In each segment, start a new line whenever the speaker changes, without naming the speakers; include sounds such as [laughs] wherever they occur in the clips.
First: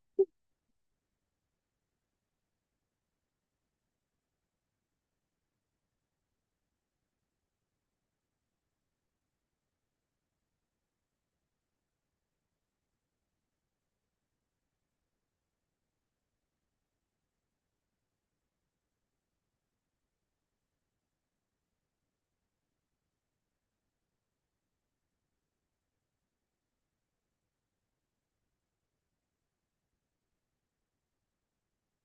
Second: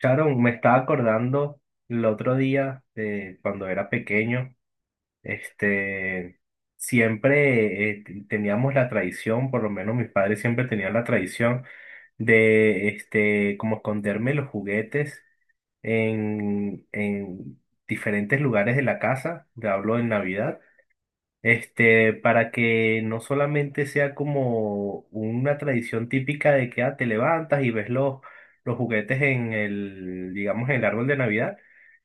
Sharon, me estaba acordando el otro día de cuando era pequeño, este, siempre teníamos la tradición. Por lo menos mis padres siempre tenían la tradición de, como esconderme los juguetes en diferentes lugares de la casa. Te hablo en Navidad. Para que no solamente sea como una tradición típica de que ah, te levantas y ves los juguetes en el, digamos, en el árbol de Navidad,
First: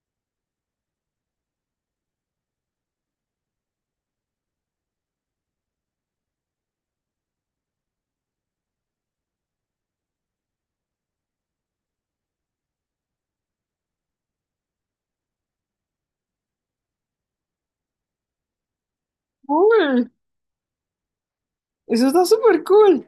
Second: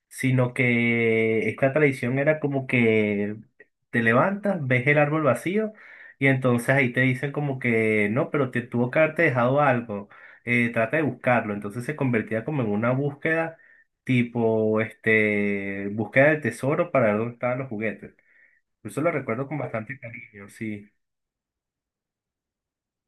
sino que esta tradición era como que te levantas, ves el árbol vacío y entonces ahí te dicen como que no, pero te tuvo que haberte dejado algo, trata de buscarlo. Entonces se convertía como en una búsqueda tipo, búsqueda del tesoro para ver dónde estaban los juguetes. Pues, eso lo recuerdo con bastante
Cool.
cariño, sí.
Eso está súper cool.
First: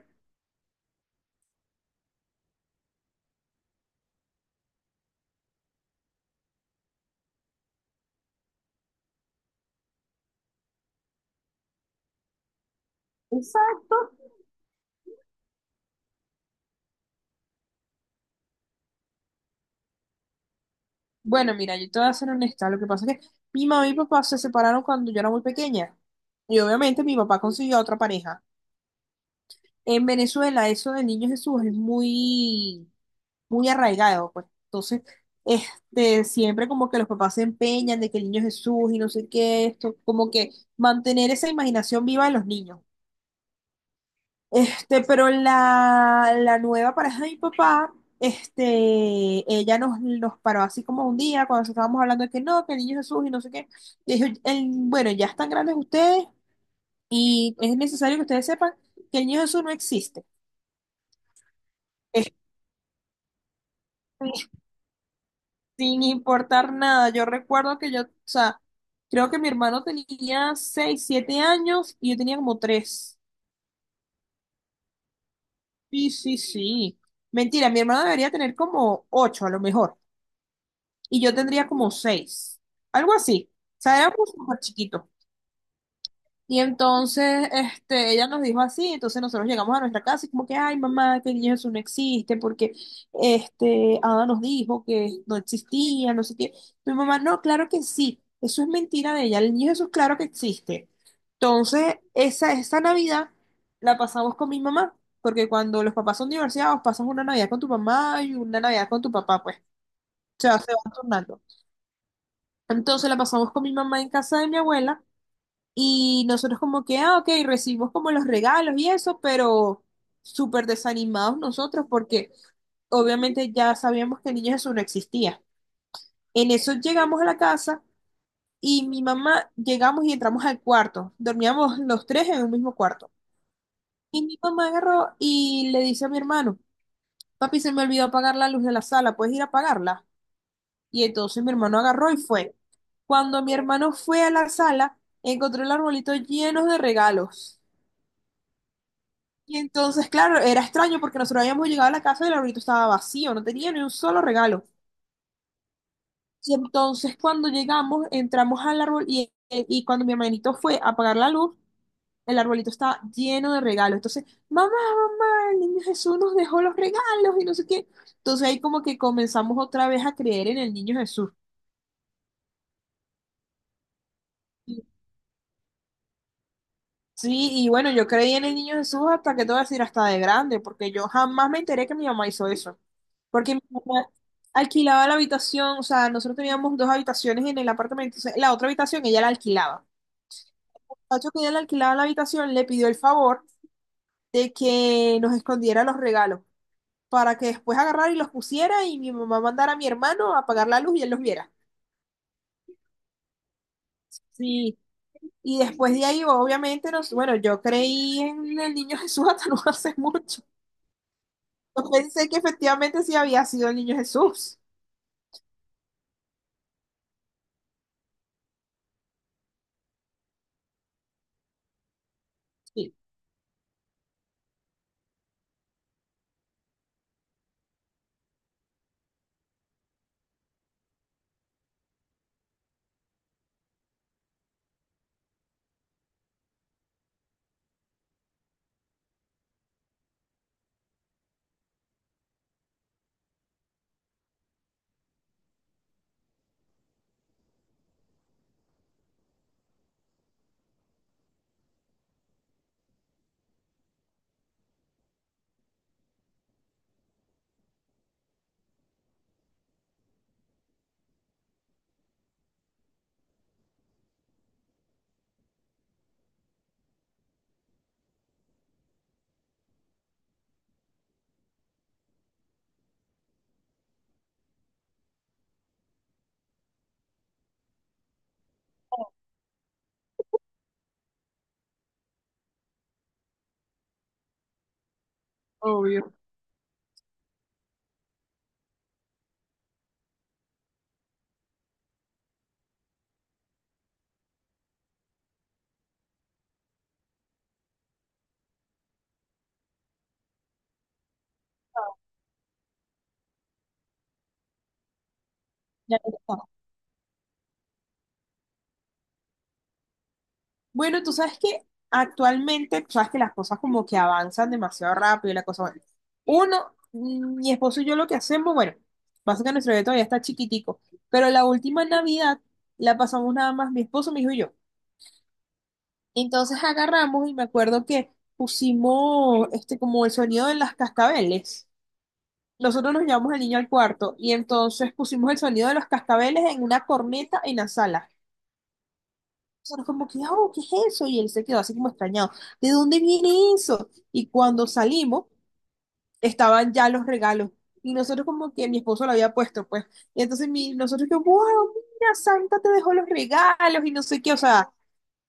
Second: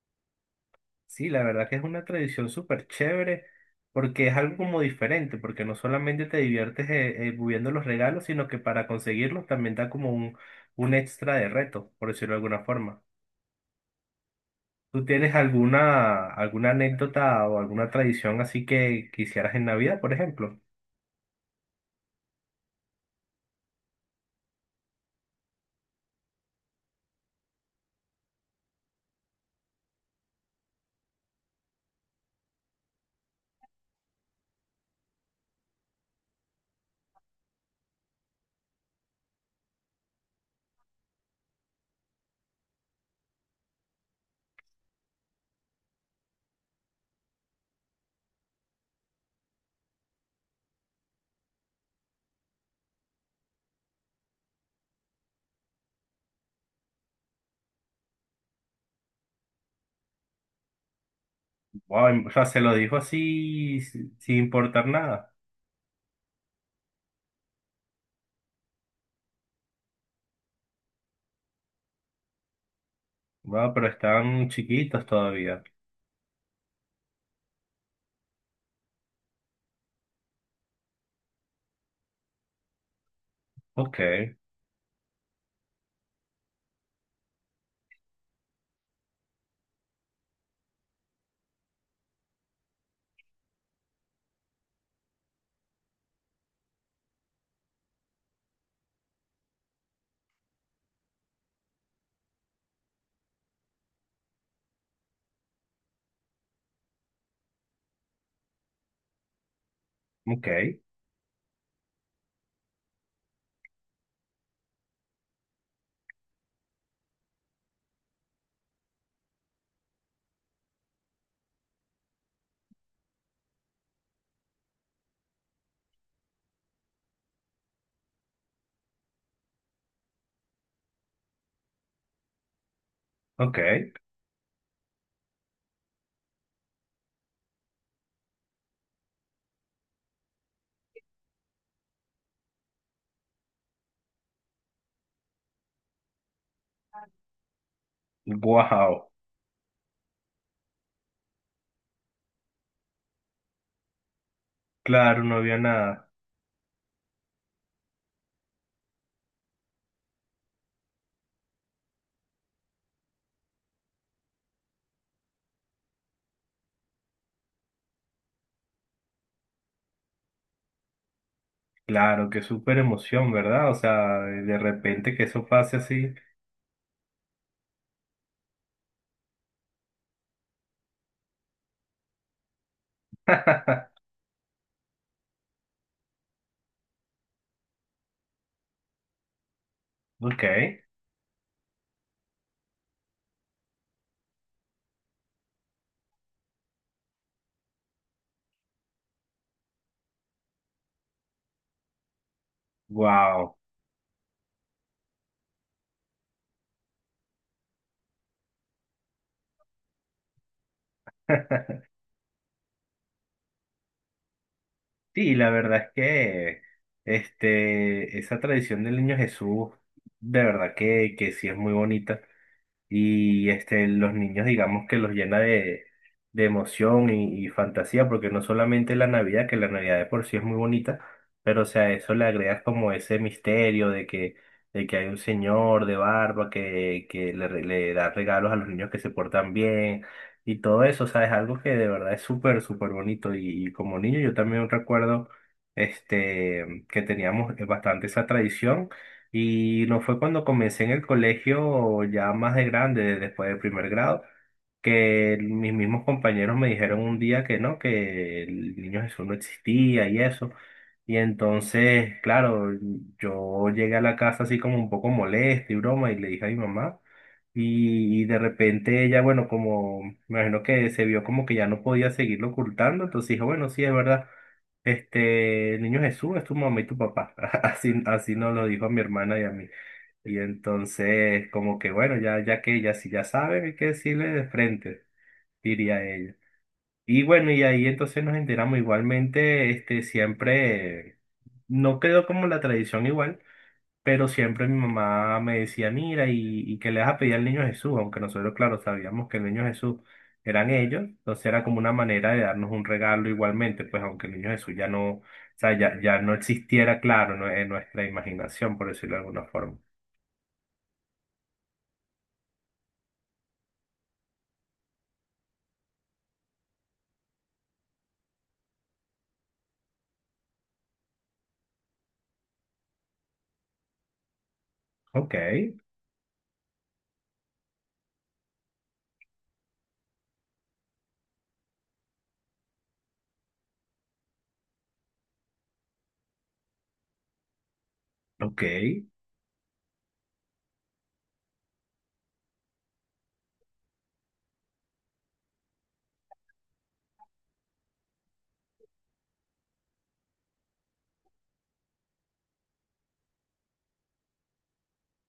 Sí, la verdad que es una tradición súper chévere, porque es algo como diferente, porque no solamente te diviertes moviendo los regalos, sino que para conseguirlos también da como un extra de reto, por decirlo de alguna forma.
Exacto.
¿Tú tienes alguna, alguna anécdota o alguna tradición así que quisieras en Navidad, por ejemplo?
Bueno, mira, yo te voy a ser honesta. Lo que pasa es que mi mamá y mi papá se separaron cuando yo era muy pequeña. Y obviamente mi papá consiguió a otra pareja. En Venezuela eso del Niño Jesús es muy, muy arraigado, pues. Entonces, siempre como que los papás se empeñan de que el Niño Jesús y no sé qué, esto, como que mantener esa imaginación viva de los niños. Pero la nueva pareja de mi papá, este, ella nos paró así como un día cuando estábamos hablando de que no, que el Niño Jesús y no sé qué. Y dijo, bueno, ya están grandes ustedes y es necesario que ustedes sepan que el Niño Jesús no existe.
Wow, o
Este,
sea, se lo dijo así sin importar nada.
sin importar nada. Yo recuerdo que yo, o sea, creo que mi hermano tenía 6, 7 años y yo tenía como 3.
Wow, pero están chiquitos todavía.
Sí, sí, sí. Mentira, mi hermano debería tener como 8 a lo mejor y yo tendría como 6. Algo así. O sea,
Ok,
éramos súper chiquitos. Y entonces, ella nos dijo así, entonces nosotros llegamos a nuestra casa y como que, ay, mamá, que el niño Jesús no existe, porque, Ada nos dijo que no existía, no sé qué. Mi mamá, no, claro que sí, eso es mentira de ella, el niño Jesús claro que existe. Entonces, esa Navidad la pasamos con mi mamá, porque cuando los papás son divorciados, pasas una Navidad con tu mamá y una Navidad con tu papá, pues, o
ok,
sea, se van turnando. Entonces la pasamos con mi mamá en casa de mi abuela. Y nosotros como que, ah, ok, recibimos como los regalos y eso, pero súper desanimados nosotros porque obviamente ya sabíamos que el niño Jesús no existía. En eso llegamos a la casa y mi mamá, llegamos y entramos al cuarto. Dormíamos los tres en un mismo cuarto.
ok.
Y mi mamá agarró y le dice a mi hermano, papi, se me olvidó apagar la luz de la sala, ¿puedes ir a apagarla? Y entonces mi hermano agarró y fue. Cuando mi hermano fue a la sala, encontró el arbolito lleno de regalos.
Wow.
Y entonces, claro, era extraño porque nosotros habíamos llegado a la casa y el arbolito estaba vacío, no tenía ni un solo regalo.
Claro, no había nada.
Y entonces cuando llegamos, entramos al árbol y cuando mi hermanito fue a apagar la luz, el arbolito estaba lleno de regalos. Entonces, mamá, mamá, el niño Jesús nos dejó los regalos y no sé qué. Entonces ahí como que comenzamos otra vez a creer en el niño Jesús.
Claro, qué súper emoción, ¿verdad? O sea, de repente que eso pase así.
Sí, y bueno, yo creí en el niño Jesús hasta que te voy a decir hasta de grande, porque yo jamás me enteré que mi mamá hizo eso. Porque mi mamá alquilaba la habitación, o sea, nosotros teníamos dos habitaciones en el apartamento, entonces la otra habitación ella la alquilaba.
Ok,
El muchacho que ella le alquilaba la habitación le pidió el favor de que nos escondiera los regalos para que después agarrara y los pusiera y mi mamá mandara a mi hermano a apagar la luz y él los viera.
wow.
Sí. Y después de ahí, obviamente, bueno, yo creí en el niño Jesús hasta [laughs] no hace mucho. Yo pensé que efectivamente sí había sido el niño Jesús.
Sí, la verdad es que esa tradición del niño Jesús, de verdad que sí es muy bonita.
Sí,
Y este, los niños digamos que los llena de emoción y fantasía, porque no solamente la Navidad, que la Navidad de por sí es muy bonita, pero o sea, a eso le agregas como ese misterio de que hay un señor de barba que le, le da regalos a los niños que se portan bien y todo eso. O sea, es algo que de verdad es súper, súper bonito y como niño yo también recuerdo que teníamos bastante esa tradición. Y lo fue cuando comencé en el colegio ya más de grande, después del primer grado, que mis mismos compañeros me dijeron un día que no, que el niño Jesús no existía y eso. Y entonces, claro, yo llegué a la casa así como un poco molesto y broma y le dije a mi mamá. Y de repente ella, bueno, como me imagino que se vio como que ya no podía seguirlo ocultando, entonces dijo, bueno, sí, es verdad. Este, el niño Jesús es tu mamá y tu papá. [laughs] Así, así nos lo dijo a mi hermana y a mí. Y entonces, como que bueno, ya, ya que ya si ya saben, hay que decirle de frente, diría
obvio.
ella. Y bueno, y ahí entonces nos enteramos igualmente, siempre, no quedó como la tradición igual, pero siempre mi mamá me decía, mira, y que le vas a pedir al niño Jesús, aunque nosotros, claro, sabíamos que el niño Jesús eran ellos. Entonces era como una manera de darnos un regalo igualmente, pues aunque el niño Jesús ya no, o sea,
Ya
ya, ya no
está.
existiera, claro, no- en nuestra imaginación, por decirlo de alguna forma.
Bueno, tú sabes que actualmente, tú sabes que las cosas como que avanzan demasiado rápido y la cosa, bueno. Uno, mi esposo y yo lo que hacemos, bueno, pasa que nuestro bebé todavía está chiquitico, pero la última Navidad la pasamos nada más mi esposo, mi hijo y yo.
Ok,
Entonces agarramos y me acuerdo que pusimos como el sonido de las cascabeles. Nosotros nos llevamos al niño al cuarto y entonces pusimos el sonido de los cascabeles en una corneta en la sala.
ok,
Nosotros como que, oh, ¿qué es eso? Y él se quedó así como extrañado. ¿De dónde viene eso? Y cuando salimos, estaban ya los regalos. Y nosotros como que mi esposo lo había puesto, pues. Y entonces nosotros que, wow, mira, Santa te dejó los regalos y no sé qué. O sea,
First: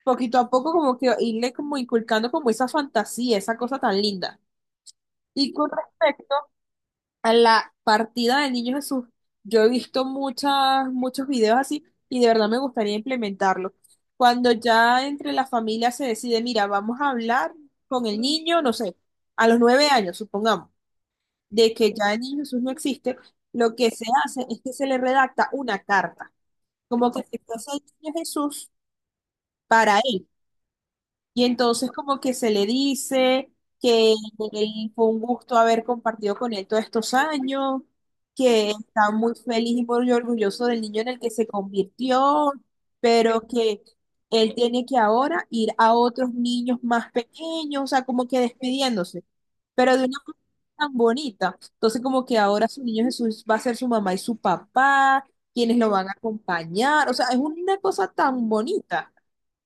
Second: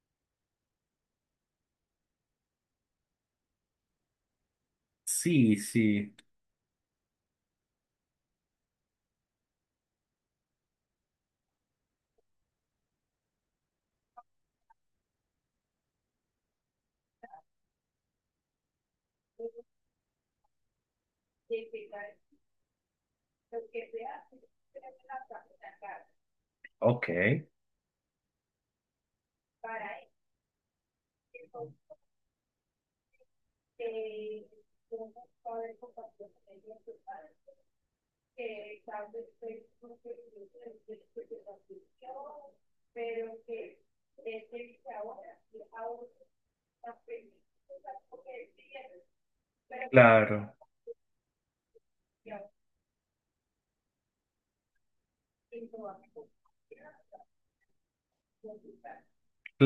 poquito a poco como que irle como inculcando como esa fantasía, esa cosa tan linda. Y
sí,
con
sí,
respecto a la partida del Niño Jesús. Yo he visto muchas, muchos videos así y de verdad me gustaría implementarlo. Cuando ya entre la familia se decide, mira, vamos a hablar con el niño, no sé, a los 9 años, supongamos, de que ya el Niño Jesús no existe, lo que se hace es que se le redacta una carta,
ok,
como que si fuese el Niño Jesús para él. Y entonces como que se le dice que fue un gusto haber compartido con él todos estos años, que está muy feliz y muy orgulloso del niño en el que se convirtió, pero que él tiene que ahora ir a otros niños más pequeños, o sea, como que despidiéndose, pero de una manera
claro.
tan bonita. Entonces como que ahora su niño Jesús va a ser su mamá y su papá, quienes lo van a acompañar, o sea, es una cosa tan bonita.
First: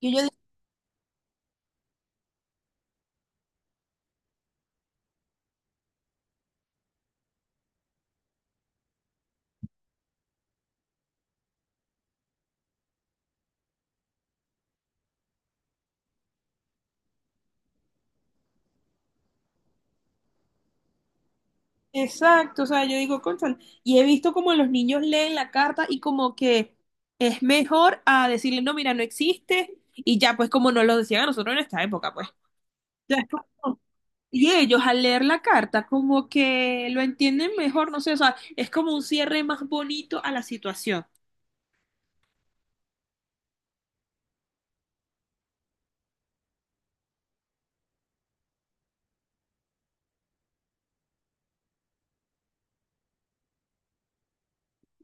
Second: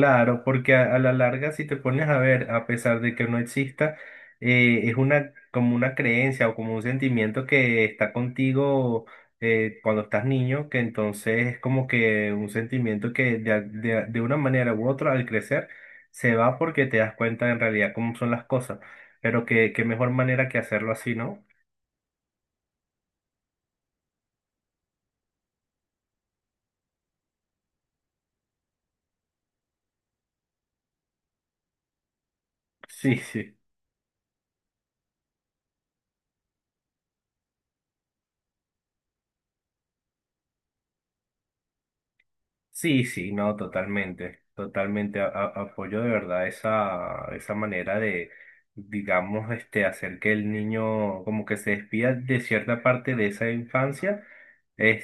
Que yo
porque a la larga, si te pones a ver, a pesar de que no exista, es una como una creencia o como un sentimiento que está contigo cuando estás niño, que entonces es como que un sentimiento que de, de una manera u otra al crecer se va porque te das cuenta en realidad cómo son las cosas, pero que qué mejor manera que hacerlo así, ¿no?
Exacto, o sea, yo digo, cónchale, y he visto como los niños leen la carta y como que es mejor a decirle, no, mira, no existe, y ya pues como nos lo decían a nosotros en esta época, pues.
[laughs]
[laughs] Ya
Sí,
es
sí.
como- Y ellos al leer la carta como que lo entienden mejor, no sé, o sea, es como un cierre más bonito a la situación.
Sí, sí, no, totalmente, totalmente. A apoyo de verdad esa, esa manera de, digamos, hacer que el niño como que se despida de cierta parte de esa infancia.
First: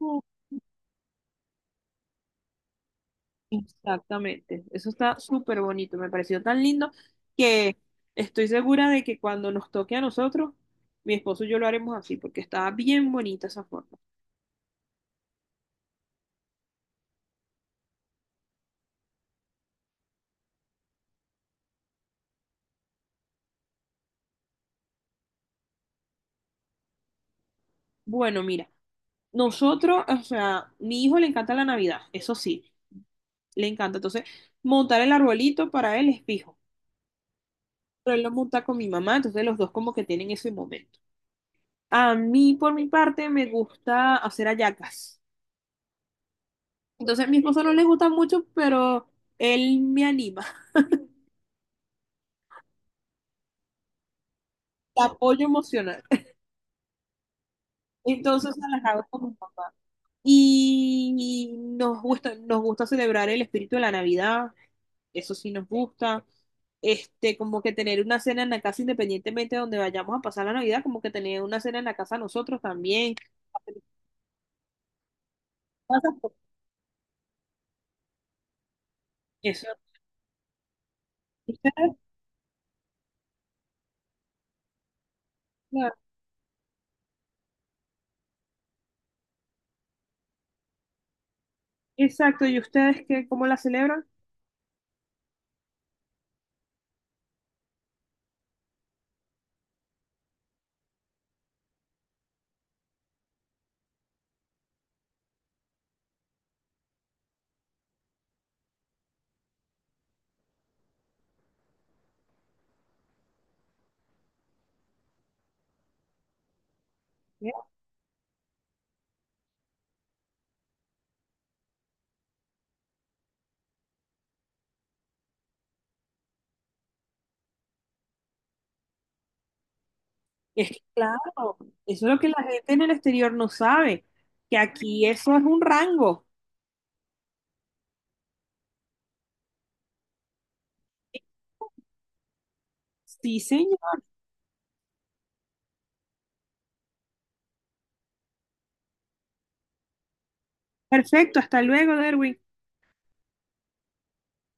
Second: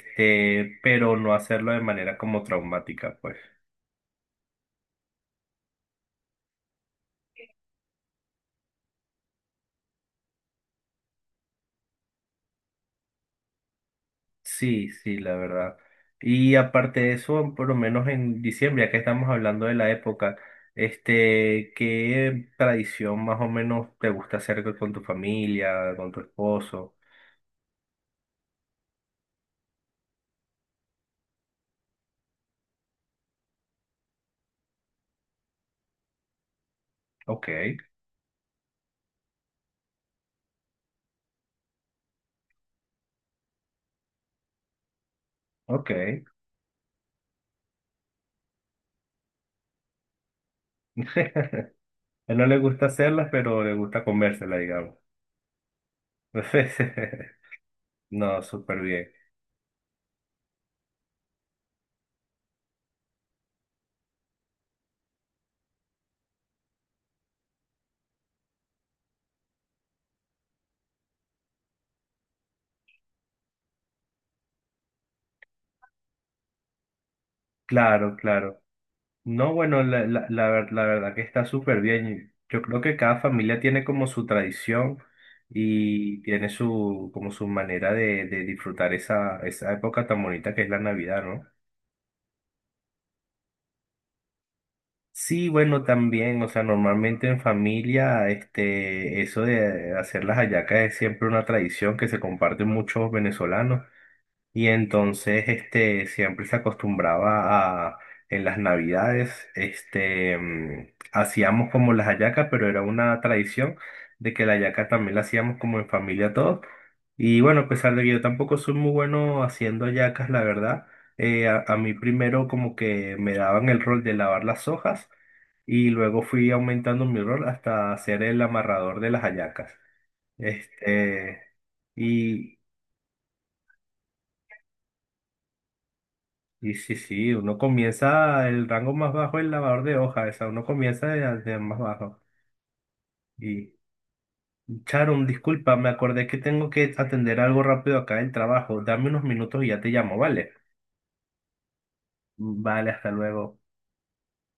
Mm.
Pero no hacerlo de manera como traumática, pues.
Exactamente, eso está súper bonito, me pareció tan lindo que estoy segura de que cuando nos toque a nosotros, mi esposo y yo lo haremos así, porque está bien bonita esa forma.
Sí, sí, la verdad. Y aparte de eso, por lo menos en diciembre, ya que estamos hablando de la época, ¿qué tradición más o menos te gusta hacer con tu familia, con tu esposo?
Bueno, mira, nosotros, o sea, mi hijo le encanta la Navidad, eso sí, le encanta. Entonces, montar el arbolito para él es fijo.
Ok.
Pero él lo monta con mi mamá, entonces los dos como que tienen ese momento. A mí, por mi parte, me gusta hacer hallacas.
Ok. [laughs]
Entonces, a mi esposo no le gusta mucho, pero él me anima,
Él no le gusta hacerlas, pero le gusta comérselas, digamos.
[laughs] apoyo emocional.
[laughs] No,
Entonces, se
súper
las hago
bien.
con mi papá. Y nos gusta celebrar el espíritu de la Navidad. Eso sí nos gusta. Este, como que tener una cena en la casa independientemente de donde vayamos a pasar la Navidad, como que tener una cena en la casa nosotros también.
Claro, claro. No,
Eso.
bueno, la verdad que está súper bien. Yo creo que cada familia tiene como su tradición
Claro,
y tiene su, como su manera de disfrutar esa, esa época tan bonita que es la Navidad, ¿no?
exacto. ¿Y ustedes qué, cómo la celebran?
Sí, bueno, también, o sea, normalmente en familia, eso de hacer las hallacas es siempre una tradición que se comparte muchos venezolanos. Y entonces, siempre se acostumbraba a, en las navidades, hacíamos como las hallacas, pero era una tradición de que la hallaca también la hacíamos como en familia todos. Y
Bien.
bueno, a pesar de que yo tampoco soy muy bueno haciendo hallacas, la verdad, a mí primero como que me daban el rol de lavar las hojas y luego fui aumentando mi rol hasta ser el amarrador de las hallacas.
Es que,
Este,
claro, eso es lo que la
y,
gente en el exterior no sabe, que aquí eso es un rango.
Y sí, sí, uno comienza el rango más bajo, el lavador de hojas, o sea, uno comienza de más bajo.
Sí,
Y
señor.
Sharon, disculpa, me acordé que tengo que atender algo rápido acá en el trabajo. Dame unos minutos y ya te llamo, ¿vale?
Perfecto, hasta luego, Derwin.
Vale, hasta luego.